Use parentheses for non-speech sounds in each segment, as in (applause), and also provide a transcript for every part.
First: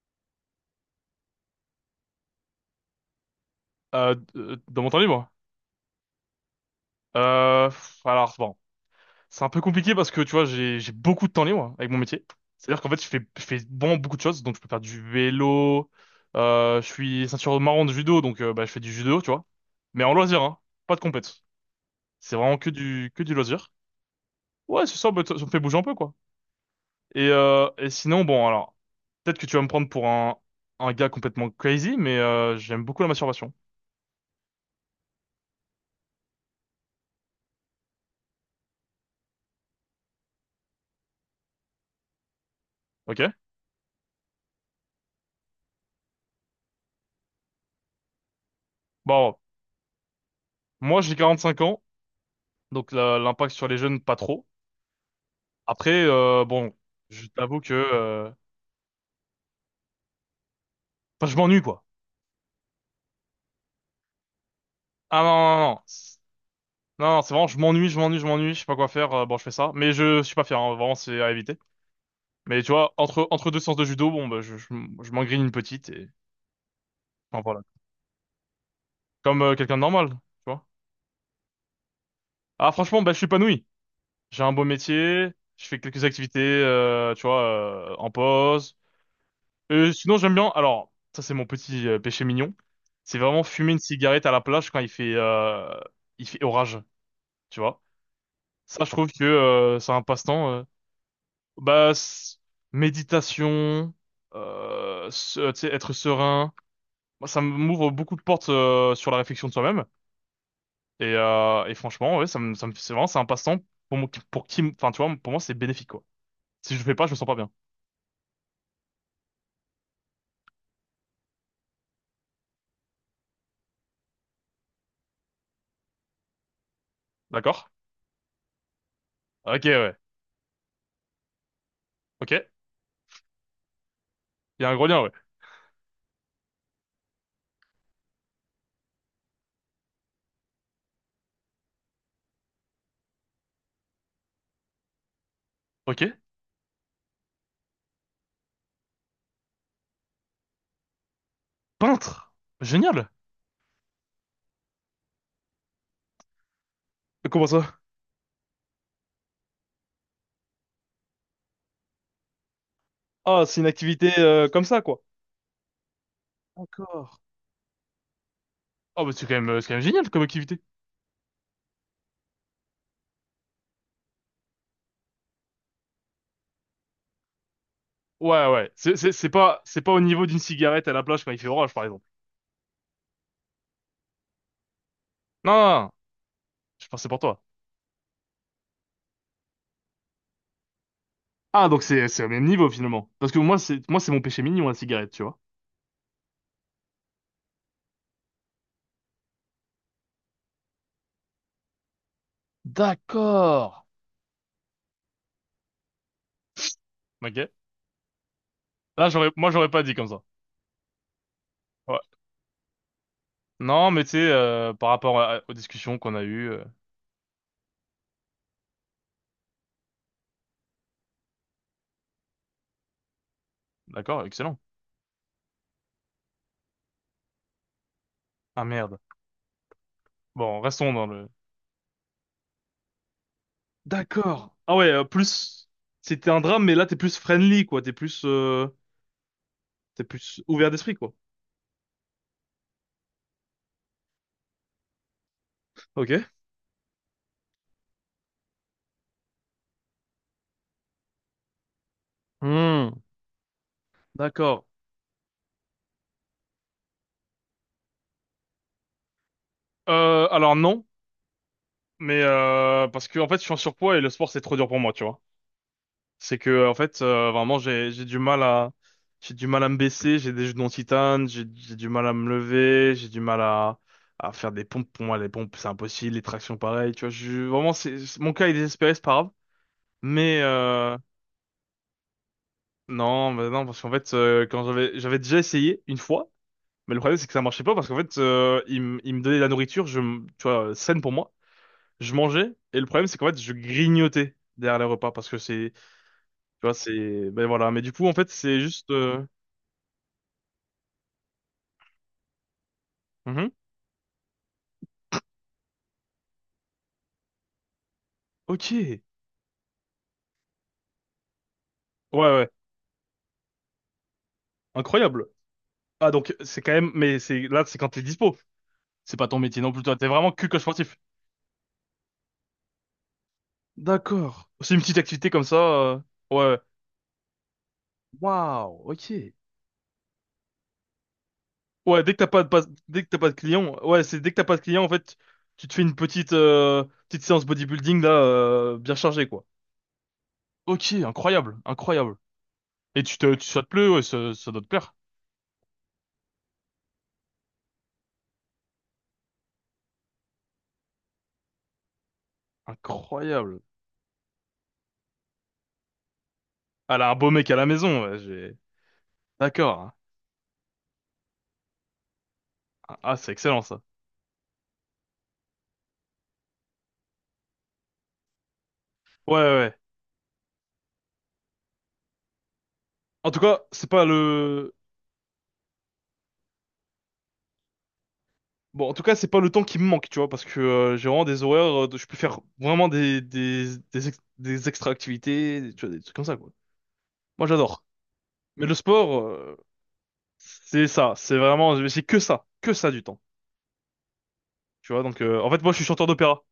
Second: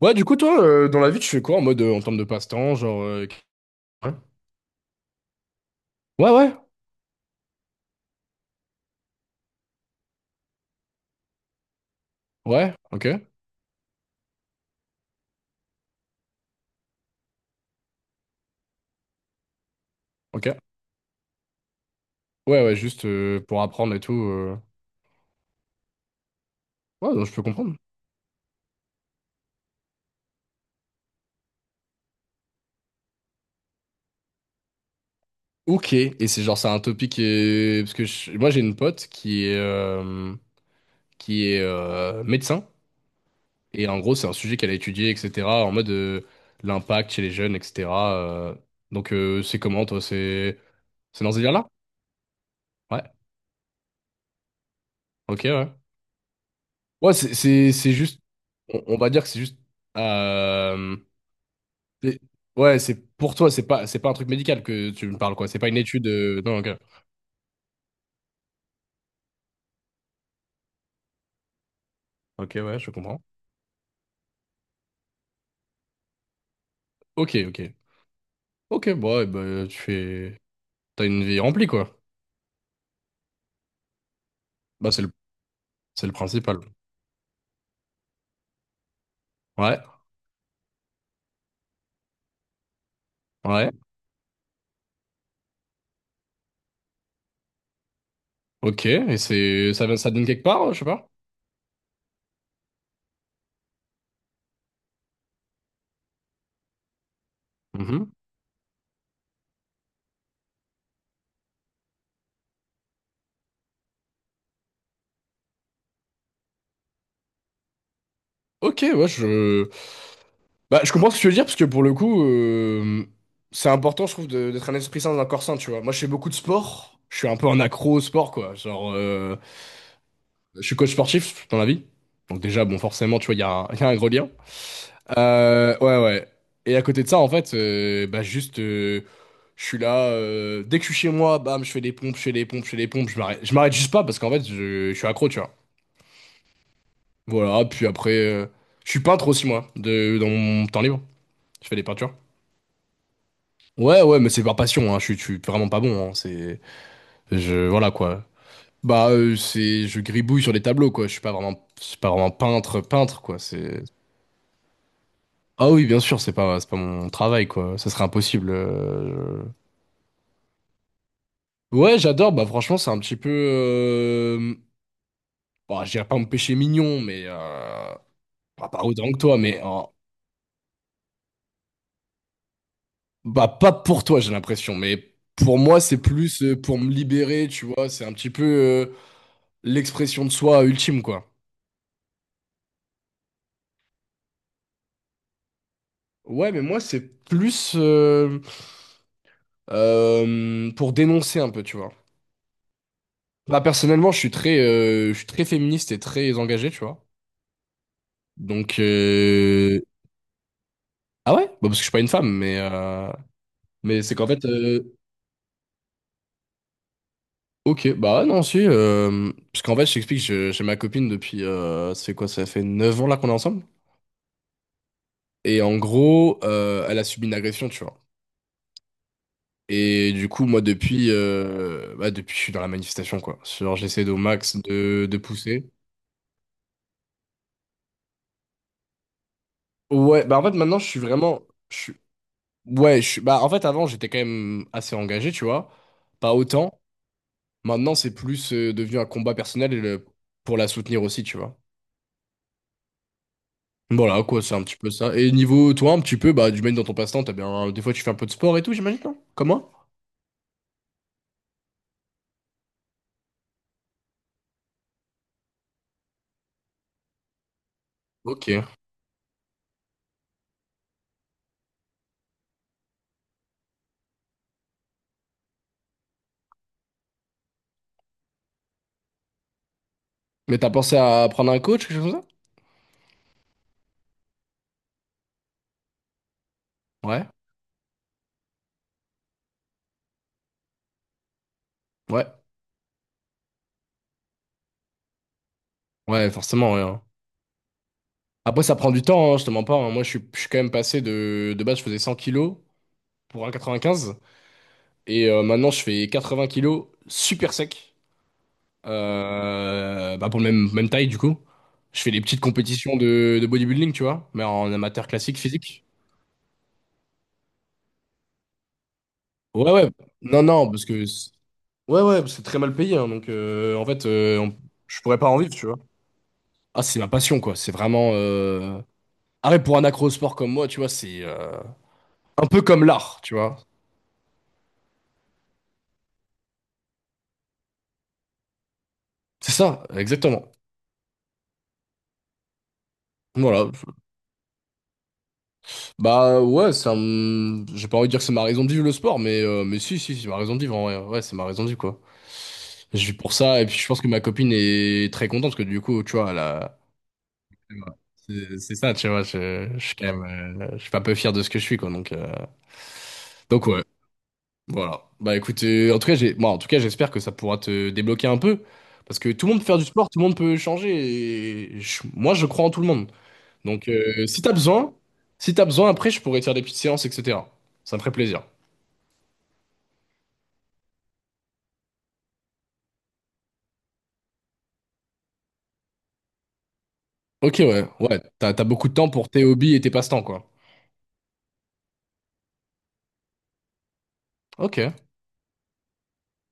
Ouais, du coup, toi, dans la vie, tu fais quoi en mode, en termes de passe-temps, genre. Ouais, Dans mon temps libre? ouais, ouais, Alors bon, c'est un peu compliqué parce que tu vois, j'ai beaucoup de temps libre avec mon métier. ouais, C'est-à-dire qu'en fait, ok, je fais vraiment beaucoup de choses. Donc, je peux faire du vélo. Je suis ceinture marron de judo, donc bah, je fais du judo, tu vois. Mais en loisir, hein, ok. pas de compète. C'est vraiment Ouais, que ouais, juste du que du pour loisir. apprendre et tout. Ouais, c'est ça. Bah, ça me fait bouger un peu, quoi. Ouais, donc Et je peux euh, comprendre. et sinon, bon, alors peut-être que tu vas me prendre pour un gars complètement crazy, mais j'aime beaucoup la masturbation. Ok, et c'est genre, c'est un topic qui est. Parce que moi, j'ai une pote qui est médecin, Ok? et en gros, c'est un sujet qu'elle a étudié, etc., en mode l'impact chez les jeunes, etc. euh. Donc, Bon, c'est comment, toi? C'est moi j'ai c'est dans ce 45 délire-là? ans, donc Ouais, l'impact sur les jeunes pas trop. ok, ouais. Après, bon, Ouais, je t'avoue que... c'est juste. On va dire que c'est juste. euh, Enfin, je m'ennuie, quoi. C'est- Ouais, c'est pour toi, c'est pas un truc médical que tu me Ah non, parles, quoi. non, C'est pas non. une Non, étude. c'est Non, ok. non, c'est vraiment, je m'ennuie, je m'ennuie, je m'ennuie, je sais pas quoi faire, bon, je fais ça. Mais je suis pas fier, hein, vraiment, c'est à éviter. Ok, Mais tu ouais, je vois, comprends. Entre deux séances de judo, bon, bah, je m'engrine une petite et... Ok, Enfin, ok. voilà. Ok, bon, ouais, Comme bah, quelqu'un tu de normal, tu fais. vois. T'as une vie remplie, quoi. Ah, franchement, bah, je suis épanoui. J'ai un beau Bah, c'est le, métier, je fais quelques c'est le activités, principal. Tu vois, en pause. Ouais, Sinon, j'aime bien... Alors, ça, c'est mon petit péché mignon. C'est vraiment ouais. fumer une cigarette à la plage quand il fait orage, tu vois. Ça, Ok, je trouve et que c'est, ça, c'est un ça donne quelque passe-temps. Part, je sais pas. Bah, méditation, tu sais, être serein. Moi, ça m'ouvre Mhm. beaucoup de portes sur la réflexion de soi-même. Et franchement, ouais, c'est vraiment, c'est un passe-temps pour moi, enfin, tu vois, pour moi, c'est bénéfique, quoi. Si je le fais pas, je me sens pas bien. Ok, ouais, je. Bah, je comprends ce que tu veux dire, parce que pour le coup, c'est important, je trouve, d'être un esprit sain dans un corps sain, tu vois. Moi, je fais beaucoup de sport. Je suis un peu un D'accord? accro au sport, quoi. Genre. Ok, ouais. Je suis coach sportif dans la vie. Ok. Donc Il déjà, bon, forcément, tu vois, il y a un, (laughs) il y a un gros lien. y a un gros lien, ouais. Ouais, ouais. Et à côté de ça, en fait, bah juste, je suis là. Dès que je suis chez moi, bam, je fais des pompes, je fais des pompes, je fais des pompes. Je m'arrête juste pas parce qu'en fait, je suis accro, tu vois. Ok. Voilà. Puis après, je suis peintre aussi moi, dans mon temps libre. Je fais des peintures. Peintre. Génial. Ouais, ouais, mais c'est par passion. Hein. Je suis vraiment pas bon. Hein. C'est, Comment je, ça? voilà quoi. Bah, c'est, je gribouille sur des tableaux quoi. Je suis pas vraiment peintre, peintre quoi. Ah, c'est une C'est. activité comme ça, quoi. Ah oui, bien sûr, c'est pas D'accord. mon travail, quoi. Ça serait impossible. Ah, bah, c'est quand même génial comme activité. Ouais, j'adore. Bah, franchement, c'est un petit peu. Bah, je dirais pas me péché mignon, mais. Ouais, Bah, ouais. pas autant que toi, mais. C'est pas au niveau d'une cigarette à la plage quand il fait orage, par exemple. Bah, pas pour toi, j'ai l'impression. Mais Non, pour non, moi, non. c'est plus pour Je me pensais pour toi. libérer, tu vois. C'est un petit peu l'expression de soi ultime, quoi. Ah, donc c'est au même niveau, finalement. Parce que moi, c'est mon péché mignon, la cigarette, tu vois. Ouais, mais moi, c'est plus pour dénoncer un peu, tu vois. Bah, D'accord. personnellement, je suis très féministe et très engagé, tu vois. Ok. Donc. Là, moi, j'aurais pas dit comme ça. Ah ouais? Bah parce que je suis Ouais. pas une femme, Non, mais mais tu c'est qu'en sais, fait. Par rapport aux discussions qu'on a eues, Ok, bah ouais, non, si. Parce qu'en fait, je t'explique, je- j'ai ma copine depuis. Ça fait quoi? Ça fait 9 ans là qu'on est ensemble. d'accord, excellent. Et en gros, elle a subi une agression, tu vois. Ah merde. Et du coup, Bon, moi, restons dans depuis. le. Bah, depuis, je suis dans la manifestation, quoi. Genre, j'essaie au D'accord. max Ah ouais, de plus. pousser. C'était un drame, mais là, t'es plus friendly, quoi. T'es Ouais, bah plus en fait, ouvert maintenant, je d'esprit, suis quoi. vraiment. Je suis. Ouais, je suis. Bah en fait, avant, j'étais quand même assez engagé, tu vois. Ok. Pas autant. Maintenant, c'est plus devenu un combat personnel et pour la soutenir aussi, tu vois. Hmm. Voilà, quoi, c'est un D'accord. petit peu ça. Et niveau toi, un petit peu, bah, du même dans ton passe-temps, t'as bien. Des fois, tu fais un peu de sport et tout, j'imagine, non? Comme moi? Alors non. Mais parce que en fait, je suis en surpoids et le sport c'est trop dur pour moi, tu vois. C'est que en fait, vraiment, j'ai du mal Ok. à j'ai du mal à me baisser, j'ai des genoux en titane, j'ai du mal à me lever, j'ai du mal à faire des pompes. Pour moi, les pompes c'est impossible, les tractions pareil, tu vois. Je, vraiment, mon cas est désespéré, c'est pas grave. Mais Mais t'as pensé à prendre un coach, quelque chose comme ça? non, bah non, parce qu'en fait, quand j'avais déjà essayé une fois, mais le problème Ouais. c'est que ça marchait pas parce qu'en fait, il me donnait de la nourriture, tu vois, saine pour moi. Je Ouais. mangeais et le problème c'est qu'en fait je grignotais derrière les repas parce que c'est tu Ouais, vois forcément, ouais. Hein. c'est ben voilà mais du coup en fait c'est Après, ça juste prend du temps, hein, je te mens pas. Hein. Moi, je suis quand même passé de. De base, je faisais 100 kilos pour un mhm. 95. Et maintenant, je fais 80 kilos super sec. Ok, ouais, Bah, pour le même, même taille, du coup. Je fais des petites ouais, compétitions de bodybuilding, tu vois, mais en amateur incroyable. classique, physique. Ah donc c'est quand même mais c'est quand t'es dispo. C'est pas ton métier Ouais, non plus, ouais. toi t'es vraiment Non, que coach non, parce sportif. que ouais, ouais, c'est très mal payé, hein, donc en fait, D'accord, c'est une petite je pourrais pas activité en comme vivre, ça, tu vois. Ouais, Ah, c'est ma passion, quoi. C'est vraiment. waouh, ok. Arrête, pour un accro-sport comme moi, tu vois, c'est Ouais, un peu comme dès que t'as l'art, pas de tu vois. clients, ouais, c'est dès que t'as pas de clients en fait tu te fais une petite petite séance bodybuilding là bien chargée, quoi. C'est ça, exactement. Ok, incroyable, incroyable. Et ça te Voilà. plaît, ouais, ça doit te plaire. Bah ouais, c'est un. J'ai pas envie de dire que c'est ma raison de vivre le sport, mais si, si, c'est ma raison de vivre en vrai. Ouais, c'est ma raison de vivre, quoi. Je vis pour ça, Incroyable. et puis je pense que ma copine est très contente, parce que du coup, tu vois, Elle a un beau mec à la maison, ouais, j'ai... c'est ça, tu vois, je D'accord. Hein. suis quand même, je suis pas peu fier de ce que je suis, quoi, Ah, c'est excellent, donc ça. ouais. Voilà. Bah écoute, en tout cas, moi, en tout cas, j'espère que ça pourra te débloquer un peu, parce que Ouais, ouais, tout le monde peut ouais. faire du sport, tout le monde peut changer. Et moi, je crois en tout le monde. En tout cas, c'est Donc, pas si t'as le... besoin, après, je pourrais te faire des petites séances, etc. Ça me ferait plaisir. Bon, en tout cas, c'est pas le temps qui me manque, tu vois, parce que j'ai vraiment des horaires, je peux faire vraiment des extra-activités, tu vois, des trucs comme ça, quoi. Moi, Ok, j'adore. ouais, ouais. T'as Mais le beaucoup de temps sport, pour tes hobbies et tes passe-temps, quoi. c'est ça, c'est vraiment, c'est que ça du temps, tu Ok. vois. Donc, en fait, moi, je suis chanteur d'opéra.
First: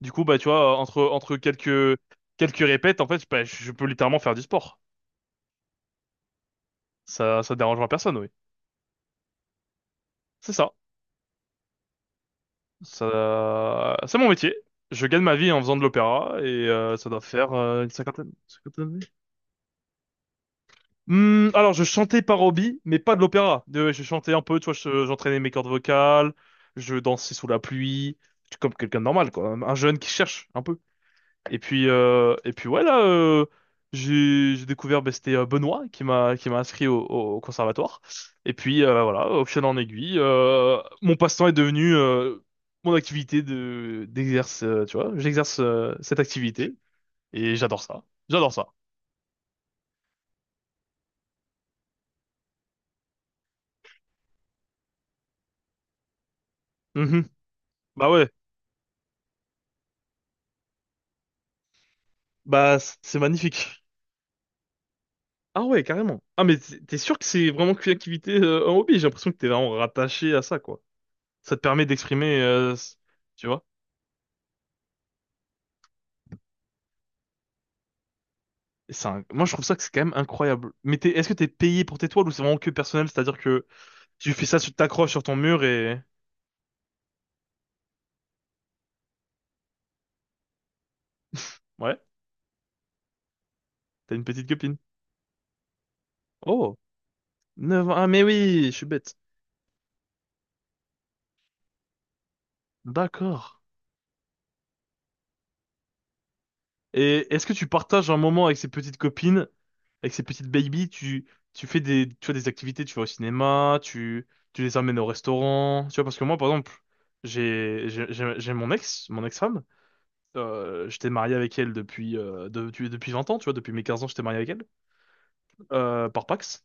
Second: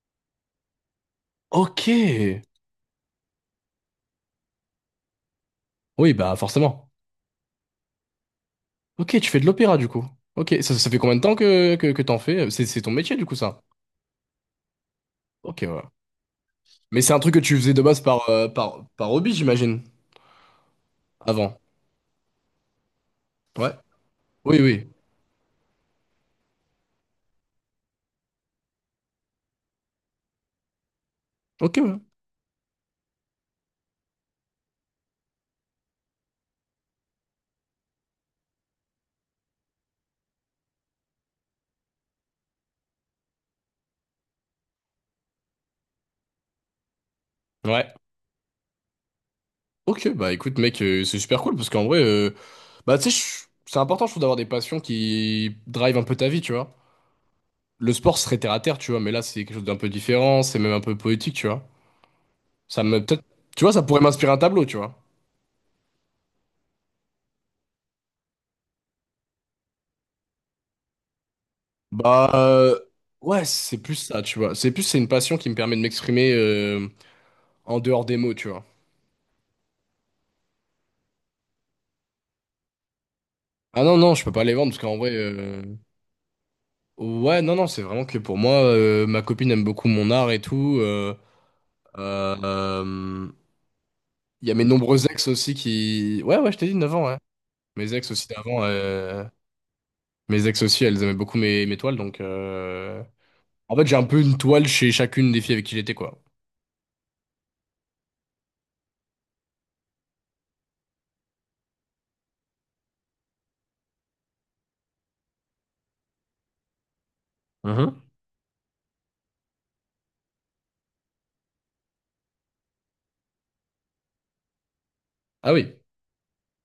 Du coup, bah, tu vois, entre Ok. quelques, quelques répètes, en fait, bah, je peux littéralement faire du sport. Oui, bah forcément. Ça dérangera personne, oui. Ok, tu fais de l'opéra du coup. C'est Ok, ça. ça fait combien de temps que t'en fais? C'est ton métier du coup, ça. Ça, c'est mon métier. Je gagne ma vie en Ok, faisant de ouais. l'opéra et Mais ça c'est un doit truc que faire tu faisais de une base par, cinquantaine d'années. par hobby, j'imagine, Hmm, avant. alors, je chantais par hobby, mais pas de l'opéra. Ouais. Je chantais un Oui, peu, tu vois, oui. J'entraînais mes cordes vocales, je dansais sous la pluie, comme quelqu'un de normal, quoi. Un jeune qui cherche un peu. Et Ok, puis, ouais. Ouais, là, j'ai découvert, ben, c'était Benoît qui m'a inscrit au conservatoire. Et puis voilà, au fil en aiguille, mon passe-temps est devenu mon activité de d'exerce, tu vois. J'exerce cette activité et j'adore Ouais. ça. J'adore ça. Ok, bah écoute, mec, c'est super cool parce qu'en vrai, bah tu sais, c'est important, je trouve, d'avoir des passions qui drivent un peu ta vie, tu vois. Mhm. Le Bah sport ouais, serait terre à terre, tu vois, mais là, c'est quelque chose d'un peu différent, c'est même un peu poétique, tu vois. C'est Peut-être, tu vois, ça magnifique. pourrait m'inspirer un tableau, tu vois. Ah ouais, carrément. Ah mais t'es sûr que c'est vraiment qu'une activité, un hobby? J'ai l'impression que t'es vraiment rattaché à ça, quoi. Ça te permet Bah, d'exprimer, ouais, tu vois. c'est plus ça, tu vois. C'est une passion qui me permet de m'exprimer en dehors des mots, tu vois. C'est un- Moi, je trouve ça que c'est quand même incroyable. Mais est-ce que t'es payé pour tes toiles ou c'est vraiment que personnel? C'est-à-dire que Ah non, non, je peux tu pas fais les ça, vendre tu parce qu'en vrai, t'accroches sur ton mur et... ouais, non, non, c'est vraiment que pour moi, ma copine aime beaucoup mon art et tout. Ouais, Euh, euh, t'as une petite Il y a mes copine. nombreux ex aussi qui. Ouais, ouais, je t'ai dit Oh, 9 ans, ouais. 9 ans. Mes Ah, ex mais aussi d'avant, oui, je suis bête. Mes ex aussi, elles aimaient beaucoup mes toiles, donc. D'accord. En fait, j'ai un peu une toile chez chacune des filles avec qui j'étais, quoi. Et est-ce que tu partages un moment avec ces petites copines, avec ces petites babies? Tu fais tu vois, des activités, tu vas au cinéma, tu les amènes au restaurant. Tu vois, parce que moi, par exemple, j'ai, Mhm. j'ai, j'ai j'ai mon ex, mon ex-femme. J'étais marié avec elle depuis, depuis 20 ans, tu vois, depuis mes 15 ans, j'étais marié avec elle. Ah oui. Par Pax.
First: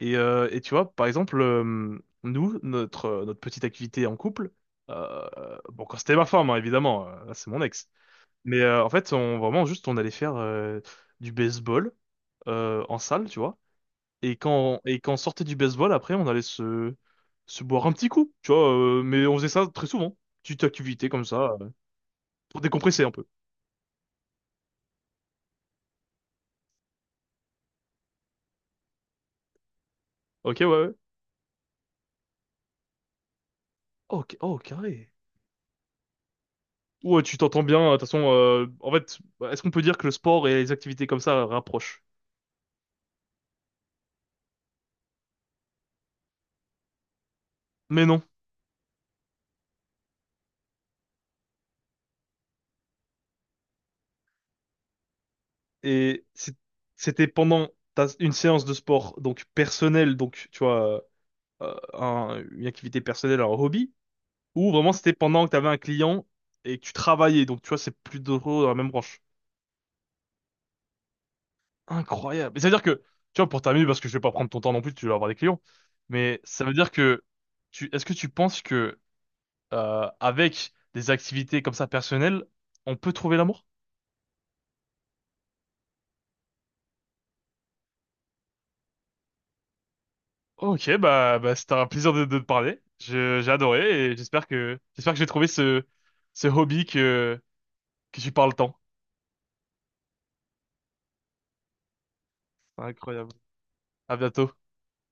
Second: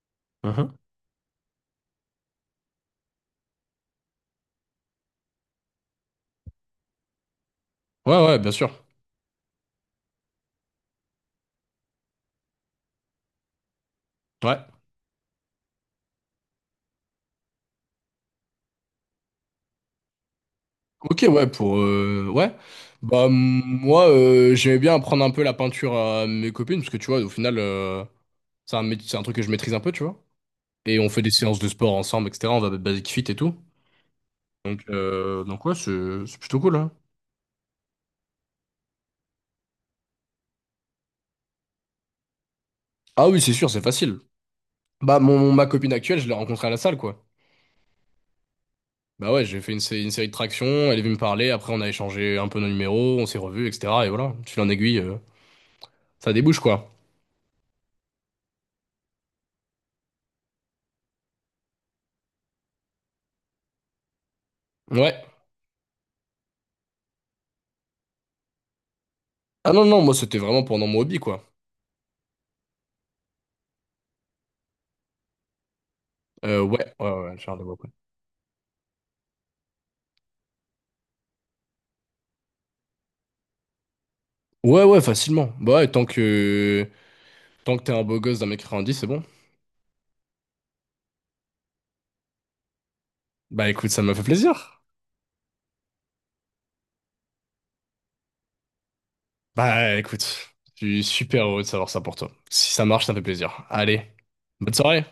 Et tu Mhm. vois, par exemple, notre petite activité en couple, euh, bon, quand c'était ma femme, hein, évidemment, là, c'est mon ex. Ouais, ouais, bien Mais sûr. En fait, on, vraiment, juste, on allait faire du baseball en salle, tu vois. Ouais. Et quand on sortait du baseball, après, on allait se boire un petit coup, tu vois. Mais on faisait ça très souvent, petite activité comme Ok, ouais, ça, pour. Ouais. pour décompresser un peu. Bah, moi, j'aimais bien apprendre un peu la peinture à mes copines, parce que, tu vois, au final, c'est un truc que je maîtrise un peu, tu vois. Ok, ouais, ouais. Et on fait des séances de sport ensemble, etc. On va à Basic Fit et tout. Oh, oh, carré. Donc ouais, c'est plutôt cool, hein. Ouais, tu t'entends bien. De toute façon, en fait, est-ce qu'on peut dire que le sport et les activités comme ça rapprochent? Ah oui, c'est sûr, c'est facile. Bah, ma copine actuelle, je l'ai rencontrée à la salle, quoi. Mais non. Bah ouais, j'ai fait une série de tractions, elle est venue me parler, après on a échangé un peu nos numéros, on s'est revus, etc. Et voilà, tu fil en aiguille, Et ça c'est- débouche, quoi. c'était pendant une séance de sport, donc personnelle, donc tu vois, une activité personnelle, un hobby, ou vraiment c'était Ouais. pendant que t'avais un client et que tu travaillais. Donc tu vois, c'est plus drôle dans la même branche. Ah non, non, moi c'était vraiment pendant mon hobby, quoi. Incroyable. Et ça veut dire que, tu vois, pour terminer, parce que je vais pas prendre ton temps non plus, tu vas avoir des clients. Mais ça veut dire Ouais, ouais, que, ouais, Charles de Gaulle, quoi. est-ce que tu penses que avec des activités comme ça personnelles, on peut trouver l'amour? Ouais, ouais, facilement. Bah ouais, tant que t'es un beau gosse d'1,10 m, c'est bon. Ok, bah c'était un plaisir de te parler. J'ai Bah écoute, ça adoré et m'a fait plaisir. j'espère que j'ai trouvé ce hobby que tu parles tant. Bah écoute, je suis super heureux de savoir ça pour toi. Si ça marche, ça me fait Incroyable. plaisir. Allez, À bientôt. bonne soirée.